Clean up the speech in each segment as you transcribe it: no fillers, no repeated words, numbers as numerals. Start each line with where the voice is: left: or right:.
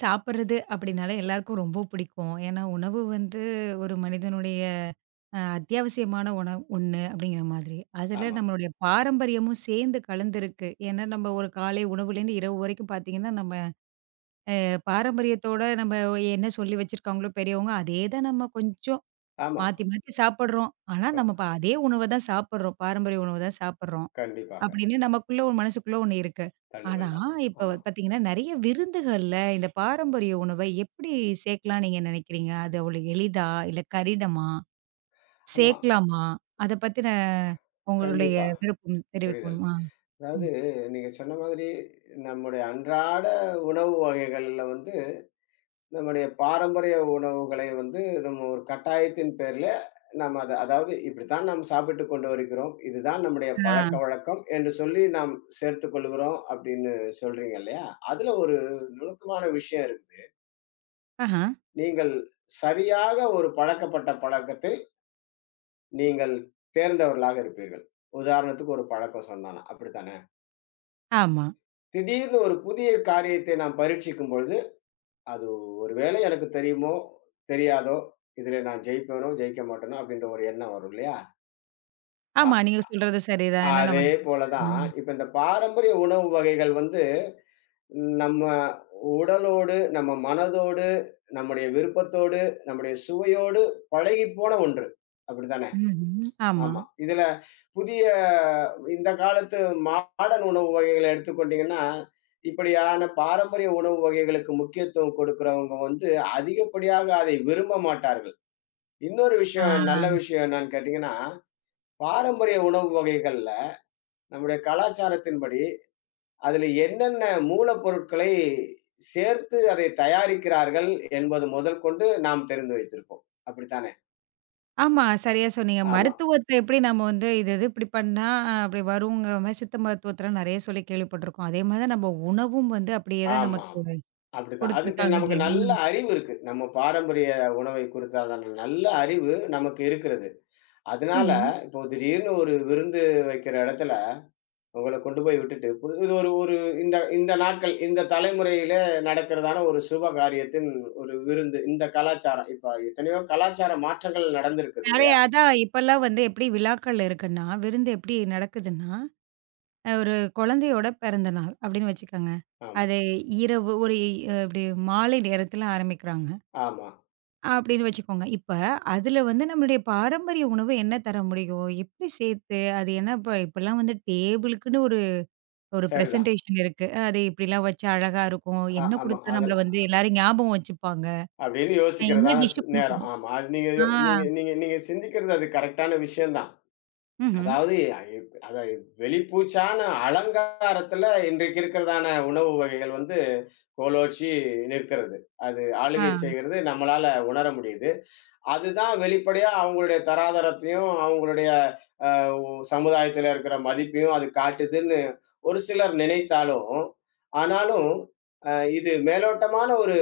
right: சாப்பிடுறது அப்படின்னாலே எல்லாருக்கும் ரொம்ப பிடிக்கும். ஏன்னா, உணவு வந்து ஒரு மனிதனுடைய அத்தியாவசியமான உணவு ஒண்ணு அப்படிங்கிற மாதிரி. அதில
left: ஆமா,
right: நம்மளுடைய பாரம்பரியமும் சேர்ந்து கலந்திருக்கு. ஏன்னா, நம்ம ஒரு காலை உணவுலேருந்து இரவு வரைக்கும் பார்த்தீங்கன்னா, நம்ம பாரம்பரியத்தோட நம்ம என்ன சொல்லி வச்சிருக்காங்களோ பெரியவங்க, அதே தான் நம்ம கொஞ்சம்
left: ஆமா.
right: மாத்தி மாத்தி சாப்பிடுறோம். ஆனா,
left: அ
right: நம்ம அதே உணவ தான் சாப்பிடுறோம். பாரம்பரிய உணவு தான் சாப்பிடுறோம்.
left: கண்டிப்பாக.
right: அப்படின்னு நமக்குள்ள ஒரு மனசுக்குள்ள ஒண்ணு இருக்கு. ஆனா,
left: தள்ளுவல். ஆமா,
right: இப்ப
left: ஆமா,
right: வந்து பாத்தீங்கன்னா, நெறைய விருந்துகள்ல இந்த பாரம்பரிய உணவ எப்படி சேர்க்கலாம்னு நீங்க நெனைக்கிறீங்க? அது அவ்வளோ எளிதா? இல்ல கடினமா?
left: ஆமா.
right: சேர்க்கலாமா? அத பத்தின உங்களுடைய
left: கண்டிப்பா.
right: விருப்பம் தெரிவிக்க
left: புரிதல்.
right: முடியுமா?
left: அதாவது
right: ம்.
left: நீங்க சொன்ன மாதிரி நம்முடைய அன்றாட உணவு வகைகள்ல வந்து, நம்முடைய பாரம்பரிய உணவுகளை வந்து நம்ம ஒரு கட்டாயத்தின் பேர்ல நம்ம அதாவது இப்படித்தான் நாம் சாப்பிட்டுக் கொண்டு வருகிறோம். இதுதான் நம்முடைய
right: ஆ.
left: பழக்கவழக்கம் என்று சொல்லி நாம் சேர்த்துக் கொள்கிறோம் அப்படின்னு சொல்றீங்க இல்லையா? அதுல ஒரு நுணுக்கமான விஷயம் இருக்குது.
right: ஆஹா.
left: நீங்கள் சரியாக ஒரு பழக்கப்பட்ட பழக்கத்தை நீங்கள் தேர்ந்தவர்களாக இருப்பீர்கள். உதாரணத்துக்கு ஒரு பழக்கம் சொன்னா நான், அப்படித்தானே?
right: ஆமா.
left: திடீர்னு ஒரு புதிய காரியத்தை நாம் பரீட்சிக்கும் பொழுது, அது ஒருவேளை எனக்கு தெரியுமோ, தெரியாதோ, இதில நான் ஜெயிப்பேனோ, ஜெயிக்க மாட்டேனோ அப்படின்ற ஒரு எண்ணம் வரும் இல்லையா? அ
right: ஆமா. நீங்க சொல்றது சரிதான். ஏன்னா நம்ம
left: அதே போல தான்
right: ம்.
left: இப்ப இந்த பாரம்பரிய உணவு வகைகள் வந்து நம்ம உடலோடு, நம்ம மனதோடு, நம்முடைய விருப்பத்தோடு, நம்முடைய சுவையோடு பழகிப்போன ஒன்று. அப்படித்தானே?
right: ம்ஹ்ம். ஆமா.
left: ஆமா. இதுல புதிய இந்த காலத்து மாடர்ன் உணவு வகைகள எடுத்துக்கொண்டீங்கன்னா, இப்படியான பாரம்பரிய உணவு வகைகளுக்கு முக்கியத்துவம் கொடுக்கிறவங்க வந்து அதிகப்படியாக அதை விரும்ப மாட்டார்கள். இன்னொரு
right: ஆ.
left: விஷயம், நல்ல விஷயம் என்னன்னு கேட்டீங்கன்னா, பாரம்பரிய உணவு வகைகள்ல நம்முடைய கலாச்சாரத்தின்படி, அதில என்னென்ன மூலப்பொருட்களை சேர்த்து அதை தயாரிக்கிறார்கள் என்பது முதல் கொண்டு நாம் தெரிந்து வைத்திருப்போம். அப்படித்தானே?
right: ஆமா, சரியா சொன்னீங்க.
left: ஆமா,
right: மருத்துவத்த எப்படி நம்ம வந்து இது இது இப்படி பண்ணா அப்படி வருங்கிற மாரி சித்த மருத்துவத்துல நெறைய சொல்லி கேள்விப்பட்டுருக்கோம். அதே மாரி தான் நம்ம உணவும் வந்து அப்படியே தான்
left: ஆமா.
right: நமக்கு
left: அப்படித்தான். அது இப்ப
right: குடுத்துருக்காங்க
left: நமக்கு நல்ல
right: அப்படின்னு.
left: அறிவு இருக்கு. நம்ம பாரம்பரிய உணவை குறித்தாதான நல்ல அறிவு நமக்கு இருக்கிறது. அதனால
right: ம்ஹ்ம்.
left: இப்போ திடீர்னு ஒரு விருந்து வைக்கிற இடத்துல, உங்கள கொண்டு போய் விட்டுட்டு, புது இது ஒரு ஒரு இந்த இந்த நாட்கள், இந்த தலைமுறையில நடக்கிறதான ஒரு சுப காரியத்தின் ஒரு விருந்து. இந்த கலாச்சாரம். இப்ப எத்தனையோ கலாச்சார மாற்றங்கள் நடந்திருக்குது
right: நெறைய
left: இல்லையா?
right: அதான் இப்பல்லாம் வந்து எப்படி விழாக்கள் இருக்குன்னா, விருந்து எப்படி நடக்குதுன்னா, ஒரு குழந்தையோட பிறந்த நாள் அப்படின்னு வச்சுக்கோங்க.
left: ஆம்.
right: அது இரவு ஒரு இப்படி மாலை நேரத்துல ஆரம்பிக்கிறாங்க.
left: ஆமா.
right: அப்படின்னு வச்சுக்கோங்க. இப்ப அதுல வந்து நம்மளுடைய பாரம்பரிய உணவு என்ன தர முடியும்? எப்படி சேர்த்து அது என்ன இப்ப இப்பல்லாம் வந்து டேபிளுக்குன்னு ஒரு ஒரு
left: சரிதான்.
right: பிரசன்டேஷன் இருக்கு. அது இப்படிலாம் வச்சா அழகா இருக்கும். என்ன
left: ஆமா.
right: குடுத்தா நம்மள வந்து எல்லாரும் ஞாபகம் வச்சுப்பாங்க.
left: அப்படின்னு
right: என்ன
left: யோசிக்கிறதான
right: டிஷ்
left: நேரம்.
right: குடுக்கணும்?
left: ஆமா. அது நீங்க
right: ஆ.
left: யோ நீங்க நீங்க நீங்க சிந்திக்கிறது அது கரெக்ட்டான விஷயம் தான்.
right: ம்ஹ்ம்.
left: அதாவது ஐ அத வெளிப்பூச்சான அலங்காரத்துல இன்றைக்கு இருக்கிறதான உணவு வகைகள் வந்து கோலோச்சி நிற்கிறது. அது ஆளுகை
right: ஆ.
left: செய்கிறது நம்மளால உணர முடியுது. அதுதான் வெளிப்படையா அவங்களுடைய தராதரத்தையும், அவங்களுடைய அ சமுதாயத்துல இருக்கிற மதிப்பையும் அது காட்டுதுன்னு ஒரு சிலர் நினைத்தாலும், ஆனாலும் அ இது மேலோட்டமான ஒரு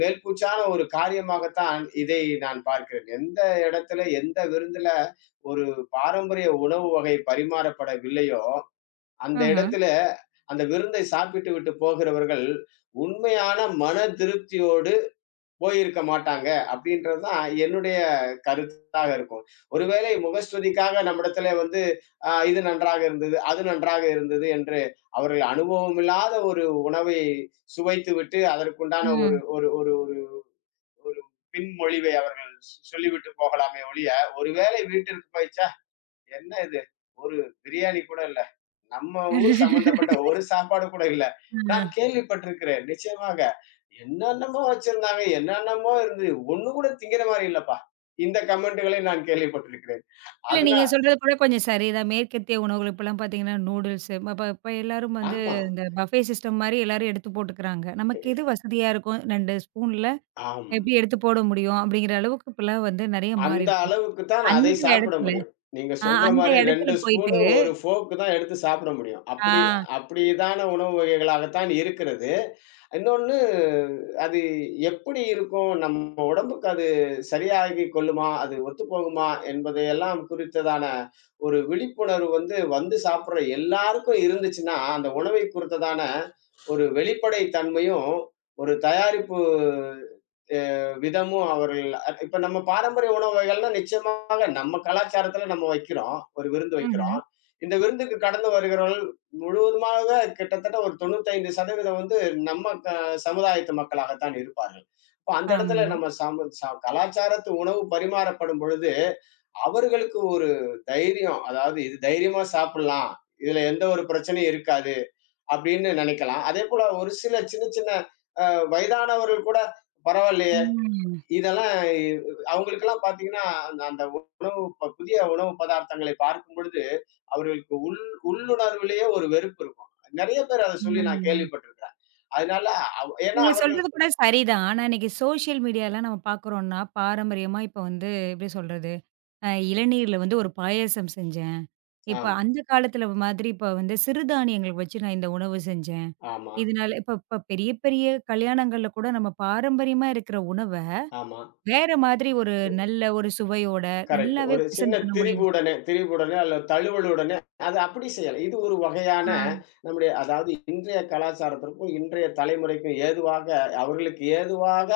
left: மேல்பூச்சான ஒரு காரியமாகத்தான் இதை நான் பார்க்கிறேன். எந்த இடத்துல, எந்த விருந்துல ஒரு பாரம்பரிய உணவு வகை பரிமாறப்படவில்லையோ, அந்த
right: ம்ஹ்ம்.
left: இடத்தில அந்த விருந்தை சாப்பிட்டு விட்டு போகிறவர்கள், உண்மையான மன திருப்தியோடு போயிருக்க மாட்டாங்க. அப்படின்றது தான் என்னுடைய கருத்தாக இருக்கும். ஒருவேளை முகஸ்துதிக்காக நம்மிடத்திலே வந்து, இது நன்றாக இருந்தது, அது நன்றாக இருந்தது என்று அவர்கள் அனுபவமில்லாத ஒரு உணவை சுவைத்துவிட்டு, அதற்குண்டான ஒரு
right: ம்.
left: ஒரு ஒரு ஒரு ஒரு பின்மொழிவை அவர்கள் சொல்லிவிட்டு போகலாமே ஒழிய, ஒருவேளை வீட்டிற்கு போய்ச்ச என்ன இது? ஒரு பிரியாணி கூட இல்ல. நம்ம ஊர் சம்மந்தப்பட்ட ஒரு சாப்பாடு கூட இல்ல.
right: அ.
left: நான் கேள்விப்பட்டிருக்கிறேன். நிச்சயமாக. என்னென்னமோ வச்சிருந்தாங்க. என்னென்னமோ இருந்தது. ஒண்ணு கூட திங்கிற மாரி இல்லப்பா. இந்த கமெண்ட்களை நான் கேள்விப்பட்டிருக்கிறேன்.
right: இல்ல
left: அதுனா
right: நீங்க சொல்றது கூட கொஞ்சம் சரிதான். மேற்கத்திய உணவுகள் இப்பலாம் பார்த்தீங்கன்னா, நூடுல்ஸு இப்ப இப்ப எல்லாரும் வந்து
left: ஆமாம்.
right: இந்த பஃபே சிஸ்டம் மாரி எல்லாரும் எடுத்து போட்டுக்கிறாங்க. நமக்கு எது வசதியா இருக்கும்? 2 ஸ்பூன்ல
left: ஆம்.
right: எப்படி எடுத்து போட முடியும்? அப்படிங்கிற அளவுக்கு இப்பலாம் வந்து நெறைய
left: அந்த
right: மாறியிருக்கு.
left: அளவுக்கு தான் அதை
right: அந்த
left: சாப்பிட
right: இடத்துல,
left: முடியும். நீங்க சொல்ற
right: அந்த
left: மாரி
right: இடத்துல
left: 2
right: போயிட்டு
left: ஸ்பூனு, 1 ஃபோர்க்கு தான் எடுத்து சாப்பிட முடியும்.
right: ஆ.
left: அப்படிதான உணவு வகைகளாகத்தான் இருக்கிறது. இன்னொன்னு அது எப்படி இருக்கும்? நம்ம உடம்புக்கு அது சரியாகிக் கொள்ளுமா? அது ஒத்துப்போகுமா? என்பதையெல்லாம் குறித்ததான ஒரு விழிப்புணர்வு வந்து, வந்து சாப்பிடுற எல்லாருக்கும் இருந்துச்சுன்னா, அந்த உணவை குறித்ததான ஒரு வெளிப்படை தன்மையும், ஒரு தயாரிப்பு விதமும் அவர்கள் இப்ப நம்ம பாரம்பரிய உணவு வகைகள்னா நிச்சயமாக நம்ம கலாச்சாரத்துல நம்ம வைக்கிறோம். ஒரு விருந்து வைக்கிறோம்.
right: ம்ஹ்ம்.
left: இந்த விருந்துக்கு கடந்து வருகிறவர்கள் முழுவதுமாக கிட்டத்தட்ட ஒரு 95% வந்து நம்ம சமுதாயத்து மக்களாகத்தான் இருப்பார்கள். அப்ப அந்த இடத்துல
right: ஆமா.
left: நம்ம சம ச கலாச்சாரத்து உணவு பரிமாறப்படும் பொழுது, அவர்களுக்கு ஒரு தைரியம். அதாவது இது தைரியமா சாப்பிடலாம். இதுல எந்த ஒரு பிரச்சனையும் இருக்காது அப்படின்னு நினைக்கலாம். அதேபோல ஒரு சில சின்ன சின்ன வயதானவர்கள் கூட பரவாயில்லையே!
right: ம்.
left: இதெல்லாம் அவங்களுக்கெல்லாம் பார்த்தீங்கன்னா, அந்த அந்த உணவு புதிய உணவு பதார்த்தங்களை பார்க்கும் பொழுது, அவர்களுக்கு உள்ளுணர்விலேயே ஒரு வெறுப்பு இருக்கும். நெறைய பேர் அத சொல்லி நான்
right: ம்.
left: கேள்விப்பட்டிருக்கிறேன். அதனால ஏன்னா
right: நீங்க
left: அவர்கள்
right: சொல்றது கூட சரிதான். ஆனா, இன்னைக்கு சோசியல் மீடியாலாம் நம்ம பார்க்குறோம்னா, பாரம்பரியமா இப்ப வந்து எப்படி சொல்றது? இளநீர்ல வந்து ஒரு பாயாசம் செஞ்சேன். இப்ப
left: ஆம்.
right: அந்த காலத்துல மாதிரி இப்ப வந்து சிறுதானியங்கள் வச்சு நான் இந்த உணவு செஞ்சேன்.
left: ஆமா,
right: இதனால இப்ப இப்ப பெரிய பெரிய கல்யாணங்கள்ல கூட நம்ம பாரம்பரியமா இருக்கிற உணவ,
left: ஆமா.
right: வேற மாதிரி ஒரு நல்ல ஒரு சுவையோட
left: கரெக்ட்.
right: நல்லாவே
left: ஒரு
right: பிரசென்ட்
left: சின்ன
right: பண்ண முடியும்.
left: திரிபுடனே திரிபுடனே அல்லது தழுவலுடனே அது அப்படி செய்யலாம். இது ஒரு வகையான
right: ஆ.
left: நம்முடைய அதாவது இன்றைய கலாச்சாரத்திற்கும், இன்றைய தலைமுறைக்கும் ஏதுவாக அவர்களுக்கு ஏதுவாக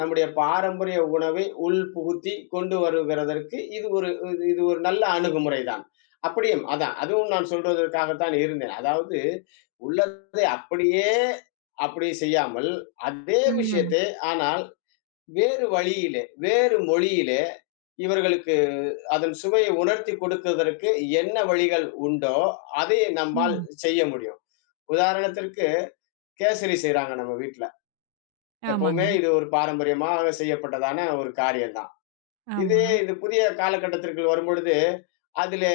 left: நம்முடைய பாரம்பரிய உணவை உள்புகுத்தி கொண்டு வருகிறதற்கு இது ஒரு நல்ல அணுகுமுறை தான். அப்படியும் அதான் அதுவும் நான் சொல்வதற்காகத்தான் இருந்தேன். அதாவது உள்ளதை அப்படியே அப்படி செய்யாமல், அதே
right: ம்.
left: விஷயத்தை ஆனால் வேறு வழியிலே, வேறு மொழியிலே இவர்களுக்கு அதன் சுவையை உணர்த்தி கொடுக்குவதற்கு என்ன வழிகள் உண்டோ அதை நம்மால்
right: ம்.
left: செய்ய முடியும். உதாரணத்திற்கு கேசரி செய்றாங்க நம்ம வீட்ல.
right: ஆமாங்க.
left: எப்பவுமே இது ஒரு பாரம்பரியமாக செய்யப்பட்டதான ஒரு காரியம் தான்.
right: ஆமா.
left: இதே இது புதிய காலகட்டத்திற்குள் வரும்பொழுது, அதிலே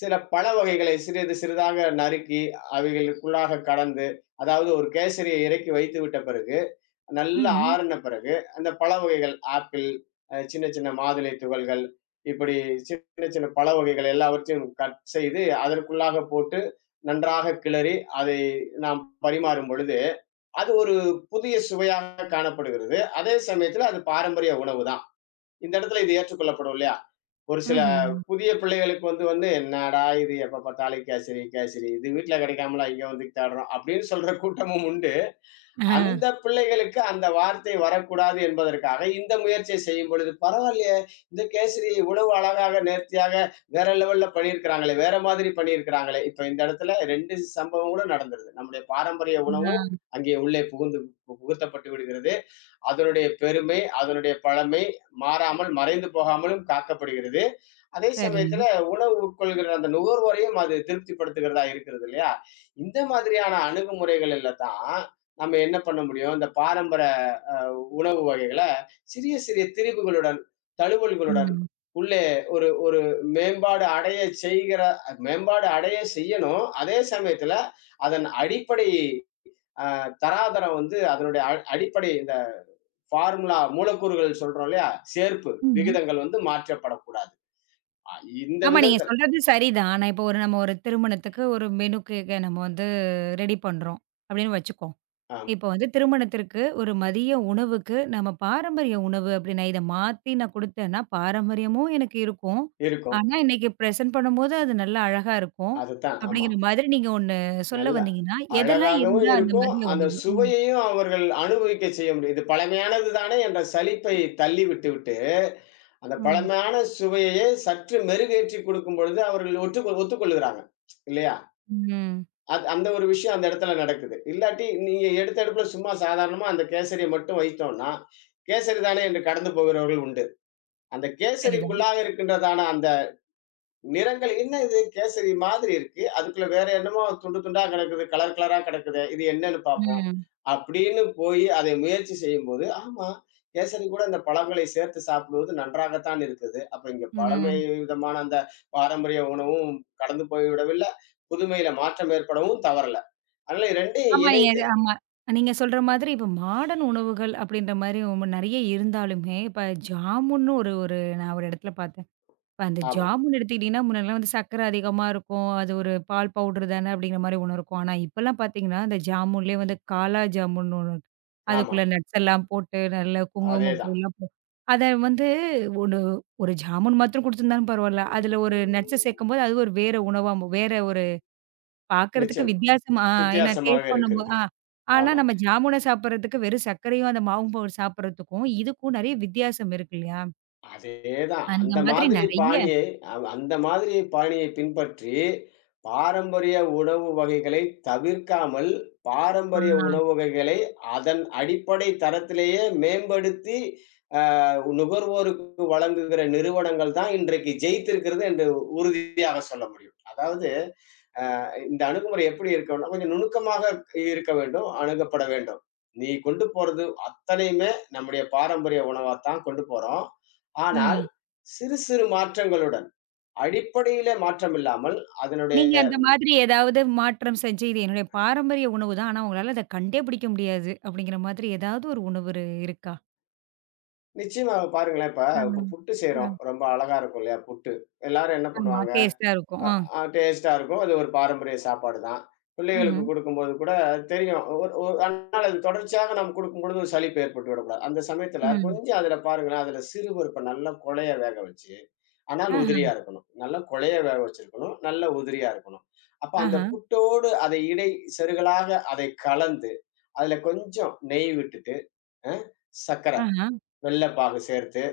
left: சில பழ வகைகளை சிறிது சிறிதாக நறுக்கி, அவைகளுக்குள்ளாக கடந்து, அதாவது ஒரு கேசரியை இறக்கி வைத்து விட்ட பிறகு, நல்லா
right: ம்ஹ்ம்.
left: ஆறுன பிறகு, அந்த பழ வகைகள் ஆப்பிள், சின்ன சின்ன மாதுளை துகள்கள், இப்படி சின்ன சின்ன பழ வகைகள் எல்லாவற்றையும் கட் செய்து, அதற்குள்ளாக போட்டு நன்றாக கிளறி, அதை நாம் பரிமாறும் பொழுது, அது ஒரு புதிய சுவையாக காணப்படுகிறது. அதே சமயத்துல அது பாரம்பரிய உணவு தான். இந்த இடத்துல இது ஏற்றுக்கொள்ளப்படும் இல்லையா? ஒரு சில
right: ம்ஹ்ம்.
left: புதிய பிள்ளைகளுக்கு வந்து வந்து, "என்னடா இது எப்ப பார்த்தாலும் கேசரி, கேசரி. இது வீட்ல கிடைக்காமலா இங்க வந்து தேடுறோம்" அப்படின்னு சொல்ற கூட்டமும் உண்டு.
right: ஆ.
left: அந்த பிள்ளைகளுக்கு அந்த வார்த்தை வரக்கூடாது என்பதற்காக இந்த முயற்சியை செய்யும் பொழுது பரவாயில்லையே இந்த கேசரி இவ்வளவு அழகாக நேர்த்தியாக வேற லெவல்ல பண்ணியிருக்கிறாங்களே வேற மாதிரி பண்ணியிருக்கிறாங்களே இப்ப இந்த இடத்துல ரெண்டு சம்பவம் கூட நடந்துருது நம்முடைய பாரம்பரிய உணவும்
right: ஆ,
left: அங்கே உள்ளே புகுந்து புகுத்தப்பட்டு விடுகிறது அதனுடைய பெருமை அதனுடைய பழமை மாறாமல் மறைந்து போகாமலும் காக்கப்படுகிறது அதே
right: சரிங்க.
left: சமயத்துல உணவு உட்கொள்கிற அந்த நுகர்வோரையும் அது திருப்திப்படுத்துகிறதா இருக்கிறது இல்லையா? இந்த மாதிரியான அணுகுமுறைகள்ல தான் நம்ம என்ன பண்ண முடியும், இந்த பாரம்பரிய உணவு வகைகள சிறிய சிறிய திரிவுகளுடன், தழுவல்களுடன்
right: ம்.
left: உள்ளே ஒரு ஒரு மேம்பாடு அடைய செய்கிற மேம்பாடு அடைய செய்யணும். அதே சமயத்துல அதன் அடிப்படை தராதரம் வந்து அதனுடைய அடிப்படை இந்த ஃபார்முலா மூலக்கூறுகள் சொல்றோம் இல்லையா? சேர்ப்பு
right: ம்.
left: விகிதங்கள் வந்து மாற்றப்படக்கூடாது. அ இந்த
right: ஆமா, நீங்க
left: விதத்தில்
right: சொல்றது சரிதான். நான் இப்போ ஒரு நம்ம ஒரு திருமணத்துக்கு ஒரு மெனு கேக்க நம்ம வந்து ரெடி பண்றோம் அப்படின்னு வச்சுக்குவோம்.
left: ஆம்
right: இப்போ வந்து திருமணத்திற்கு ஒரு மதிய உணவுக்கு நம்ம பாரம்பரிய உணவு அப்படின்னா, இத மாத்தி நான் குடுத்தேன்னா, பாரம்பரியமும் எனக்கு இருக்கும்.
left: இருக்கும்.
right: ஆனா, இன்னைக்கு பிரசன்ட் பண்ணும்போது அது நல்லா அழகா இருக்கும்.
left: அதுதான். ஆமா.
right: அப்படிங்கிற மாதிரி நீங்க ஒண்ணு சொல்ல
left: நல்லா
right: வந்தீங்கன்னா, எதெல்லாம்
left: அழகாகவும்
right: இருந்தா அந்த
left: இருக்கும்.
right: மதிய
left: அந்த
right: உணவு? ம்.
left: சுவையையும் அவர்கள் அனுபவிக்க செய்ய முடியும். இது பழமையானது தானே என்ற சலிப்பை தள்ளி விட்டுவிட்டு, அந்த
right: ம்.
left: பழமையான சுவையையே சற்று மெருகேற்றி கொடுக்கும் பொழுது அவர்கள் ஒத்துக்கொள்கிறாங்க. இல்லையா?
right: ம்.
left: அது அந்த ஒரு விஷயம் அந்த இடத்துல நடக்குது. இல்லாட்டி நீங்க எடுத்த எடுப்புல சும்மா சாதாரணமா அந்த கேசரிய மட்டும் வைத்தோம்ன்னா, கேசரி தானே என்று கடந்து போகிறவர்கள் உண்டு. அந்த
right: சரிதான்.
left: கேசரிக்குள்ளாக இருக்கின்றதான அந்த நிறங்கள் என்ன இது கேசரி மாதிரி இருக்கு. அதுக்குள்ள வேற என்னமோ துண்டு துண்டா கிடக்குது. கலர் கலரா கிடக்குதே. இது என்னன்னு பார்ப்போம்.
right: ம்.
left: அப்படின்னு போய் அதை முயற்சி செய்யும்போது, ஆமா கேசரி கூட இந்த பழங்களை சேர்த்து சாப்பிடுவது நன்றாகத்தான் இருக்குது. அப்ப இங்க பழமை
right: ம்.
left: விதமான அந்த பாரம்பரிய உணவும் கடந்து போய்விடவில்ல. புதுமையில மாற்றம் ஏற்படவும் தவறல. அதனால 2யும்
right: ஆமா.
left: இணைத்து
right: நீங்க ஆமா. நீங்க சொல்ற மாதிரி இப்ப மாடர்ன் உணவுகள் அப்படின்ற மாரி ரொம்ப நெறைய இருந்தாலுமே, இப்ப ஜாமுன்னு ஒரு ஒரு நான் ஒரு இடத்துல பார்த்தேன். இப்ப அந்த
left: ஆமா,
right: ஜாமுன் எடுத்துக்கிட்டீங்கன்னா, முன்னாடிலாம் வந்து சர்க்கரை அதிகமா இருக்கும். அது ஒரு பால் பவுடர் தானே அப்படிங்கிற மாரி ஒண்ணு இருக்கும். ஆனா இப்பலாம் பார்த்தீங்கன்னா, அந்த ஜாமுன்லேயே வந்து காலா ஜாமுன்னு ஒண்ணு இருக்கு.
left: ஆமா.
right: அதுக்குள்ள நட்ஸ் எல்லாம் போட்டு நல்ல குங்குமம்
left: அதேதான்.
right: பூலாம் போ அத வந்து ஒரு ஒரு ஜாமுன் மாத்திரம் குடுத்துருந்தாலும் பரவால்ல. அதுல ஒரு நட்ஸ சேர்க்கும்போது அது ஒரு வேற உணவா வேற ஒரு பாக்குறதுக்கு
left: நிச்சயம்.
right: வித்தியாசமா ஆ ஏன்னா
left: வித்தியாசமாக
right: டேஸ்ட் பண்ணும்போ
left: இருக்கிறது.
right: ஆ ஆனா
left: ஆமா.
right: நம்ம ஜாமுன சாப்பிடுறதுக்கு வெறும் சர்க்கரையும், அந்த மாவும் போட்டு சாப்பிடுறதுக்கும், இதுக்கும் நெறைய வித்தியாசம் இருக்கு இல்லையா?
left: அதேதான்.
right: அந்த
left: அந்த
right: மாதிரி
left: மாதிரி
right: நெறைய
left: பாணியை அந்த மாதிரி பாணியை பின்பற்றி, பாரம்பரிய உணவு வகைகளை தவிர்க்காமல்,
right: ஆ.
left: பாரம்பரிய உணவு வகைகளை அதன் அடிப்படை தரத்திலேயே மேம்படுத்தி, அ நுகர்வோருக்கு வழங்குகிற நிறுவனங்கள் தான் இன்றைக்கு ஜெயித்திருக்கிறது என்று உறுதியாக சொல்ல முடியும். அதாவது இந்த அணுகுமுறை எப்படி இருக்கணும்னா, கொஞ்சம் நுணுக்கமாக இருக்க வேண்டும், அணுகப்பட வேண்டும். நீ கொண்டு போறது அத்தனையுமே நம்முடைய பாரம்பரிய உணவாத்தான் கொண்டு போறோம். ஆனால்,
right: ம்.
left: சிறு சிறு மாற்றங்களுடன், அடிப்படையிலே மாற்றம் இல்லாமல், அதனுடைய
right: நீங்க அந்த மாதிரி ஏதாவது மாற்றம் செஞ்சு, "இது என்னுடைய பாரம்பரிய உணவு தான். ஆனா உங்களால அத கண்டே பிடிக்க முடியாது." அப்படிங்கிற மாதிரி ஏதாவது ஒரு உணவு இருக்கா?
left: நிச்சயமா பாருங்களேன், இப்ப
right: ஆமா.
left: இப்ப புட்டு
right: அ
left: செய்றோம். ரொம்ப அழகா இருக்கும் இல்லையா? புட்டு. எல்லாரும் என்ன
right: ஆமா.
left: பண்ணுவாங்க?
right: டேஸ்ட்டா இருக்கும்.
left: அ
right: ஆ.
left: அ டேஸ்ட்டா இருக்கும். அது ஒரு பாரம்பரிய சாப்பாடு தான். பிள்ளைகளுக்கு
right: ம்ஹ்ம்.
left: குடுக்கும்போது கூட தெரியும். ஒரு ஒரு அதனால அது தொடர்ச்சியாக நம்ம குடுக்கும்பொழுது ஒரு சலிப்பு ஏற்பட்டு விடக்கூடாது. அந்த சமயத்துல
right: ம்.
left: கொஞ்சம் அதுல பாருங்களேன், அதுல சிறு பருப்ப நல்லா கொழைய வேக வச்சு, ஆனால்
right: ஆஹா,
left: உதிரியா இருக்கணும். நல்லா கொழைய வேக வச்சிருக்கணும். நல்லா உதிரியா இருக்கணும். அப்ப அந்த
right: ஆஹா,
left: புட்டோடு அதை இடை செருகலாக அதை கலந்து, அதுல கொஞ்சம் நெய் விட்டுட்டு, அ சர்க்கரை,
right: ஆஹா,
left: வெல்ல பாகு சேர்த்து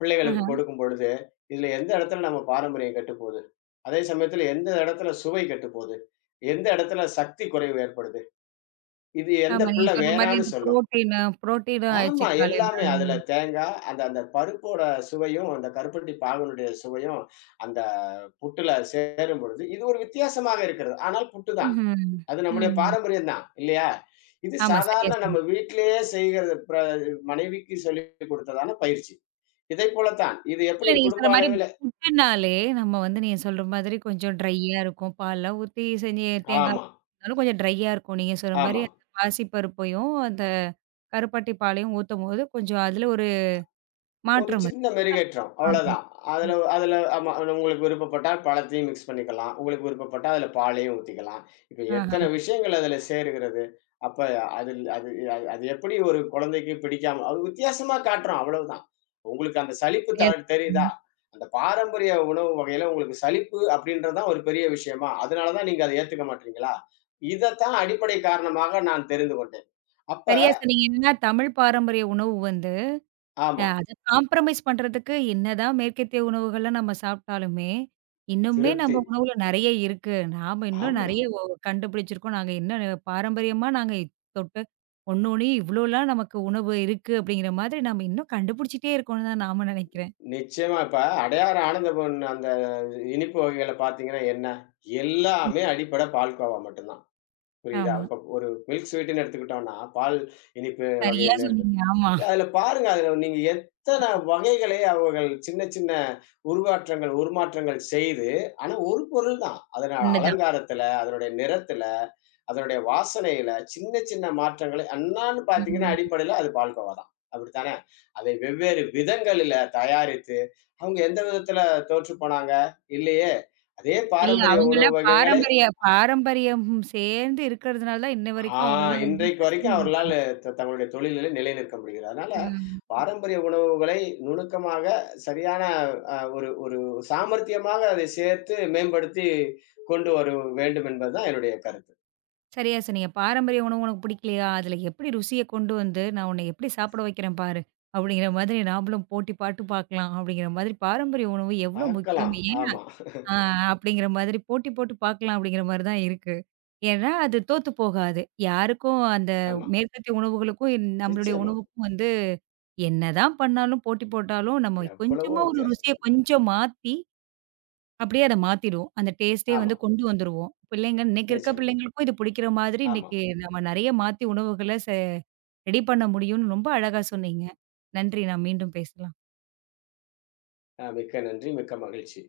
left: பிள்ளைகளுக்கு
right: ஆஹா.
left: கொடுக்கும் பொழுது, இதுல எந்த இடத்துல நம்ம பாரம்பரியம் கெட்டுப்போது? அதே சமயத்துல எந்த இடத்துல சுவை கெட்டுப்போது? எந்த இடத்துல சக்தி குறைவு ஏற்படுது? இது எந்த
right: ஆமா. நீங்க
left: பிள்ளை
right: சொல்ற மாரி
left: வேணான்னு
right: இந்த
left: சொல்லும்?
right: புரோட்டீனும் ஆயிடுச்சு
left: ஆமா,
right: காலையில.
left: எல்லாமே அதுல தேங்காய், அந்த அந்த பருப்போட சுவையும், அந்த கருப்பட்டி பாகனுடைய சுவையும், அந்த புட்டுல சேரும் பொழுது, இது ஒரு வித்தியாசமாக இருக்கிறது. ஆனால் புட்டு தான்.
right: ம்ஹ்ம்.
left: அது நம்முடைய
right: ம்.
left: பாரம்பரியம் தான், இல்லையா? இது
right: ஆமா. சரியா
left: சாதாரண நம்ம
right: சொன்னீங்க.
left: வீட்டிலேயே செய்கிறது. மனைவிக்கு சொல்லிக் கொடுத்ததான பயிற்சி. இதைப் போலத்தான். இது
right: இல்ல
left: எப்படி
right: நீங்க
left: குடும்ப
right: சொல்ற மாரி
left: அளவில்
right: புட்டுனாலே, நம்ம வந்து நீங்க சொல்ற மாதிரி கொஞ்சம் ட்ரையா இருக்கும். பால்லாம் ஊத்தி செஞ்சு தேங்காய்
left: ஆமா,
right: இருந்தாலும் கொஞ்சம் ட்ரையா இருக்கும். நீங்க சொல்ற மாரி
left: ஆமா.
right: அந்த பாசிப்பருப்பையும், அந்த கருப்பட்டி பாலையும் ஊத்தும்போது, கொஞ்சம் அதுல ஒரு
left: ஒரு
right: மாற்றம் இருக்கு.
left: சின்ன மெருகேற்றம்,
right: ஆமா.
left: அவ்வளதான். அதுல
right: ம்.
left: அதுல ஆமா உங்களுக்கு விருப்பப்பட்டால் பழத்தையும் மிக்ஸ் பண்ணிக்கலாம். உங்களுக்கு விருப்பப்பட்டா அதுல பாலையும் ஊத்திக்கலாம். இப்ப
right: ஆஹா.
left: எத்தன விஷயங்கள் அதுல சேருகிறது. அப்ப அதில் அது அது அது எப்படி ஒரு குழந்தைக்கு பிடிக்காம அது வித்தியாசமா காட்டுறோம், அவ்வளவுதான். உங்களுக்கு அந்த சலிப்பு
right: சரியா சொன்னீங்க.
left: தெரியுதா? அந்த பாரம்பரிய உணவு வகையில உங்களுக்கு சலிப்பு அப்படின்றது தான் ஒரு பெரிய விஷயமா? அதனால தான் நீங்க அத ஏத்துக்க மாட்றீங்களா? இதத்தான் அடிப்படை காரணமாக நான் தெரிந்து கொண்டேன். அப்ப
right: சரியா சொன்னீங்க. என்னன்னா, தமிழ் பாரம்பரிய உணவு வந்து
left: ஆமா,
right: அத காம்ப்ரமைஸ் பண்றதுக்கு என்னதான் மேற்கத்திய உணவுகள நம்ம சாப்பிட்டாலுமே, இன்னுமே
left: திருப்தி.
right: நம்ம உணவுல நெறைய இருக்கு. நாம இன்னும்
left: ஆமா.
right: நெறைய ஒ கண்டுபிடிச்சிருக்கோம். நாங்க இன்னும் பாரம்பரியமா நாங்க தொட்டு ஒண்ணு ஒண்ணையும் இவ்ளோலாம் நமக்கு உணவு இருக்கு அப்படிங்கிற மாதிரி நம்ம இன்னும் கண்டுபிடிச்சிட்டே இருக்கோம்னு தான் நாம நெனைக்கிறேன்.
left: நிச்சயமா. இப்ப அடையாறு ஆனந்தபவன் அந்த இனிப்பு வகைகள பார்த்தீங்கன்னா என்ன? எல்லாமே அடிப்படை பால்கோவா மட்டும் தான். புரியுதா?
right: ஆமா.
left: இப்ப ஒரு மில்க் ஸ்வீட்ன்னு எடுத்துக்கிட்டோம்னா, பால் இனிப்பு வகை
right: சரியா
left: என்ன
right: சொன்னீங்க. ஆமா.
left: அதுல பாருங்க. அதுல நீங்க எத்தன வகைகளை அவர்கள் சின்ன, சின்ன உருவாற்றங்கள், உருமாற்றங்கள் செய்து, ஆனா ஒரு பொருள் தான். அதன
right: உண்மைதான்.
left: அலங்காரத்துல, அதனுடைய நிறத்துல, அதனுடைய வாசனையில சின்ன, சின்ன மாற்றங்களை அன்னான்னு பார்த்தீங்கன்னா,
right: ம்.
left: அடிப்படையில அது பால்கோவா தான். அப்படித்தானே? அதை வெவ்வேறு விதங்களில தயாரித்து, அவங்க எந்த விதத்துல தோற்றுப்போனாங்க? இல்லையே! அதே
right: இல்ல
left: பாரம்பரிய உணவு
right: அவங்கலாம்
left: வகைகள
right: பாரம்பரியம் சேர்ந்து இருக்கிறதுனால தான் இன்ன
left: ஆ
right: வரைக்கும் அவங்கலாம் வந்து
left: இன்றைக்கு வரைக்கும்
right: சஸ்டெயின்
left: அவர்களால்
right: பண்றாங்க.
left: தங்களுடைய தொழிலிலே நிலைநிற்க முடிகிறது. அதனால
right: ம்.
left: பாரம்பரிய உணவுகளை நுணுக்கமாக சரியான அ ஒரு ஒரு சாமர்த்தியமாக அதை சேர்த்து மேம்படுத்தி கொண்டு வர வேண்டும் என்பதுதான் என்னுடைய கருத்து.
right: சரியா சொன்னீங்க. பாரம்பரிய உணவு உனக்கு பிடிக்கலையா? அதில எப்படி ருசிய கொண்டு வந்து, நான் உன்ன எப்படி சாப்பிட வைக்கிறேன் பாரு! அப்படிங்கிற மாதிரி நாமளும் போட்டி பாட்டு பார்க்கலாம். அப்படிங்கிற மாதிரி பாரம்பரிய உணவு எவ்வளோ முக்கியம்?
left: பார்க்கலாம்.
right: ஏன்
left: ஆமா,
right: ஆ அப்படிங்கிற மாதிரி போட்டி போட்டு பார்க்கலாம் அப்படிங்கிற மாரி தான் இருக்கு. ஏன்னா, அது தோத்து போகாது. யாருக்கும் அந்த
left: ஆமா.
right: மேற்கத்திய உணவுகளுக்கும் இந்த நம்மளுடைய
left: நிச்சயமா.
right: உணவுக்கும் வந்து என்னதான் பண்ணாலும், போட்டி போட்டாலும் நம்ம
left: எவ்வளவோ
right: கொஞ்சமா ஒரு
left: வித்தியாசம்.
right: ருசிய கொஞ்சம் மாத்தி அப்படியே அத மாத்திருவோம். அந்த டேஸ்ட்டே
left: ஆமா.
right: வந்து கொண்டு வந்துருவோம். பிள்ளைங்க இன்னைக்கு இருக்க
left: நிச்சயம்.
right: பிள்ளைங்களுக்கும் இது பிடிக்கிற மாதிரி
left: ஆமா.
right: இன்னைக்கு நம்ம நெறைய மாத்தி உணவுகள செ ரெடி பண்ண முடியும்னு ரொம்ப அழகா சொன்னீங்க. நன்றி. நான் மீண்டும் பேசலாம்.
left: மிக்க நன்றி. மிக்க மகிழ்ச்சி.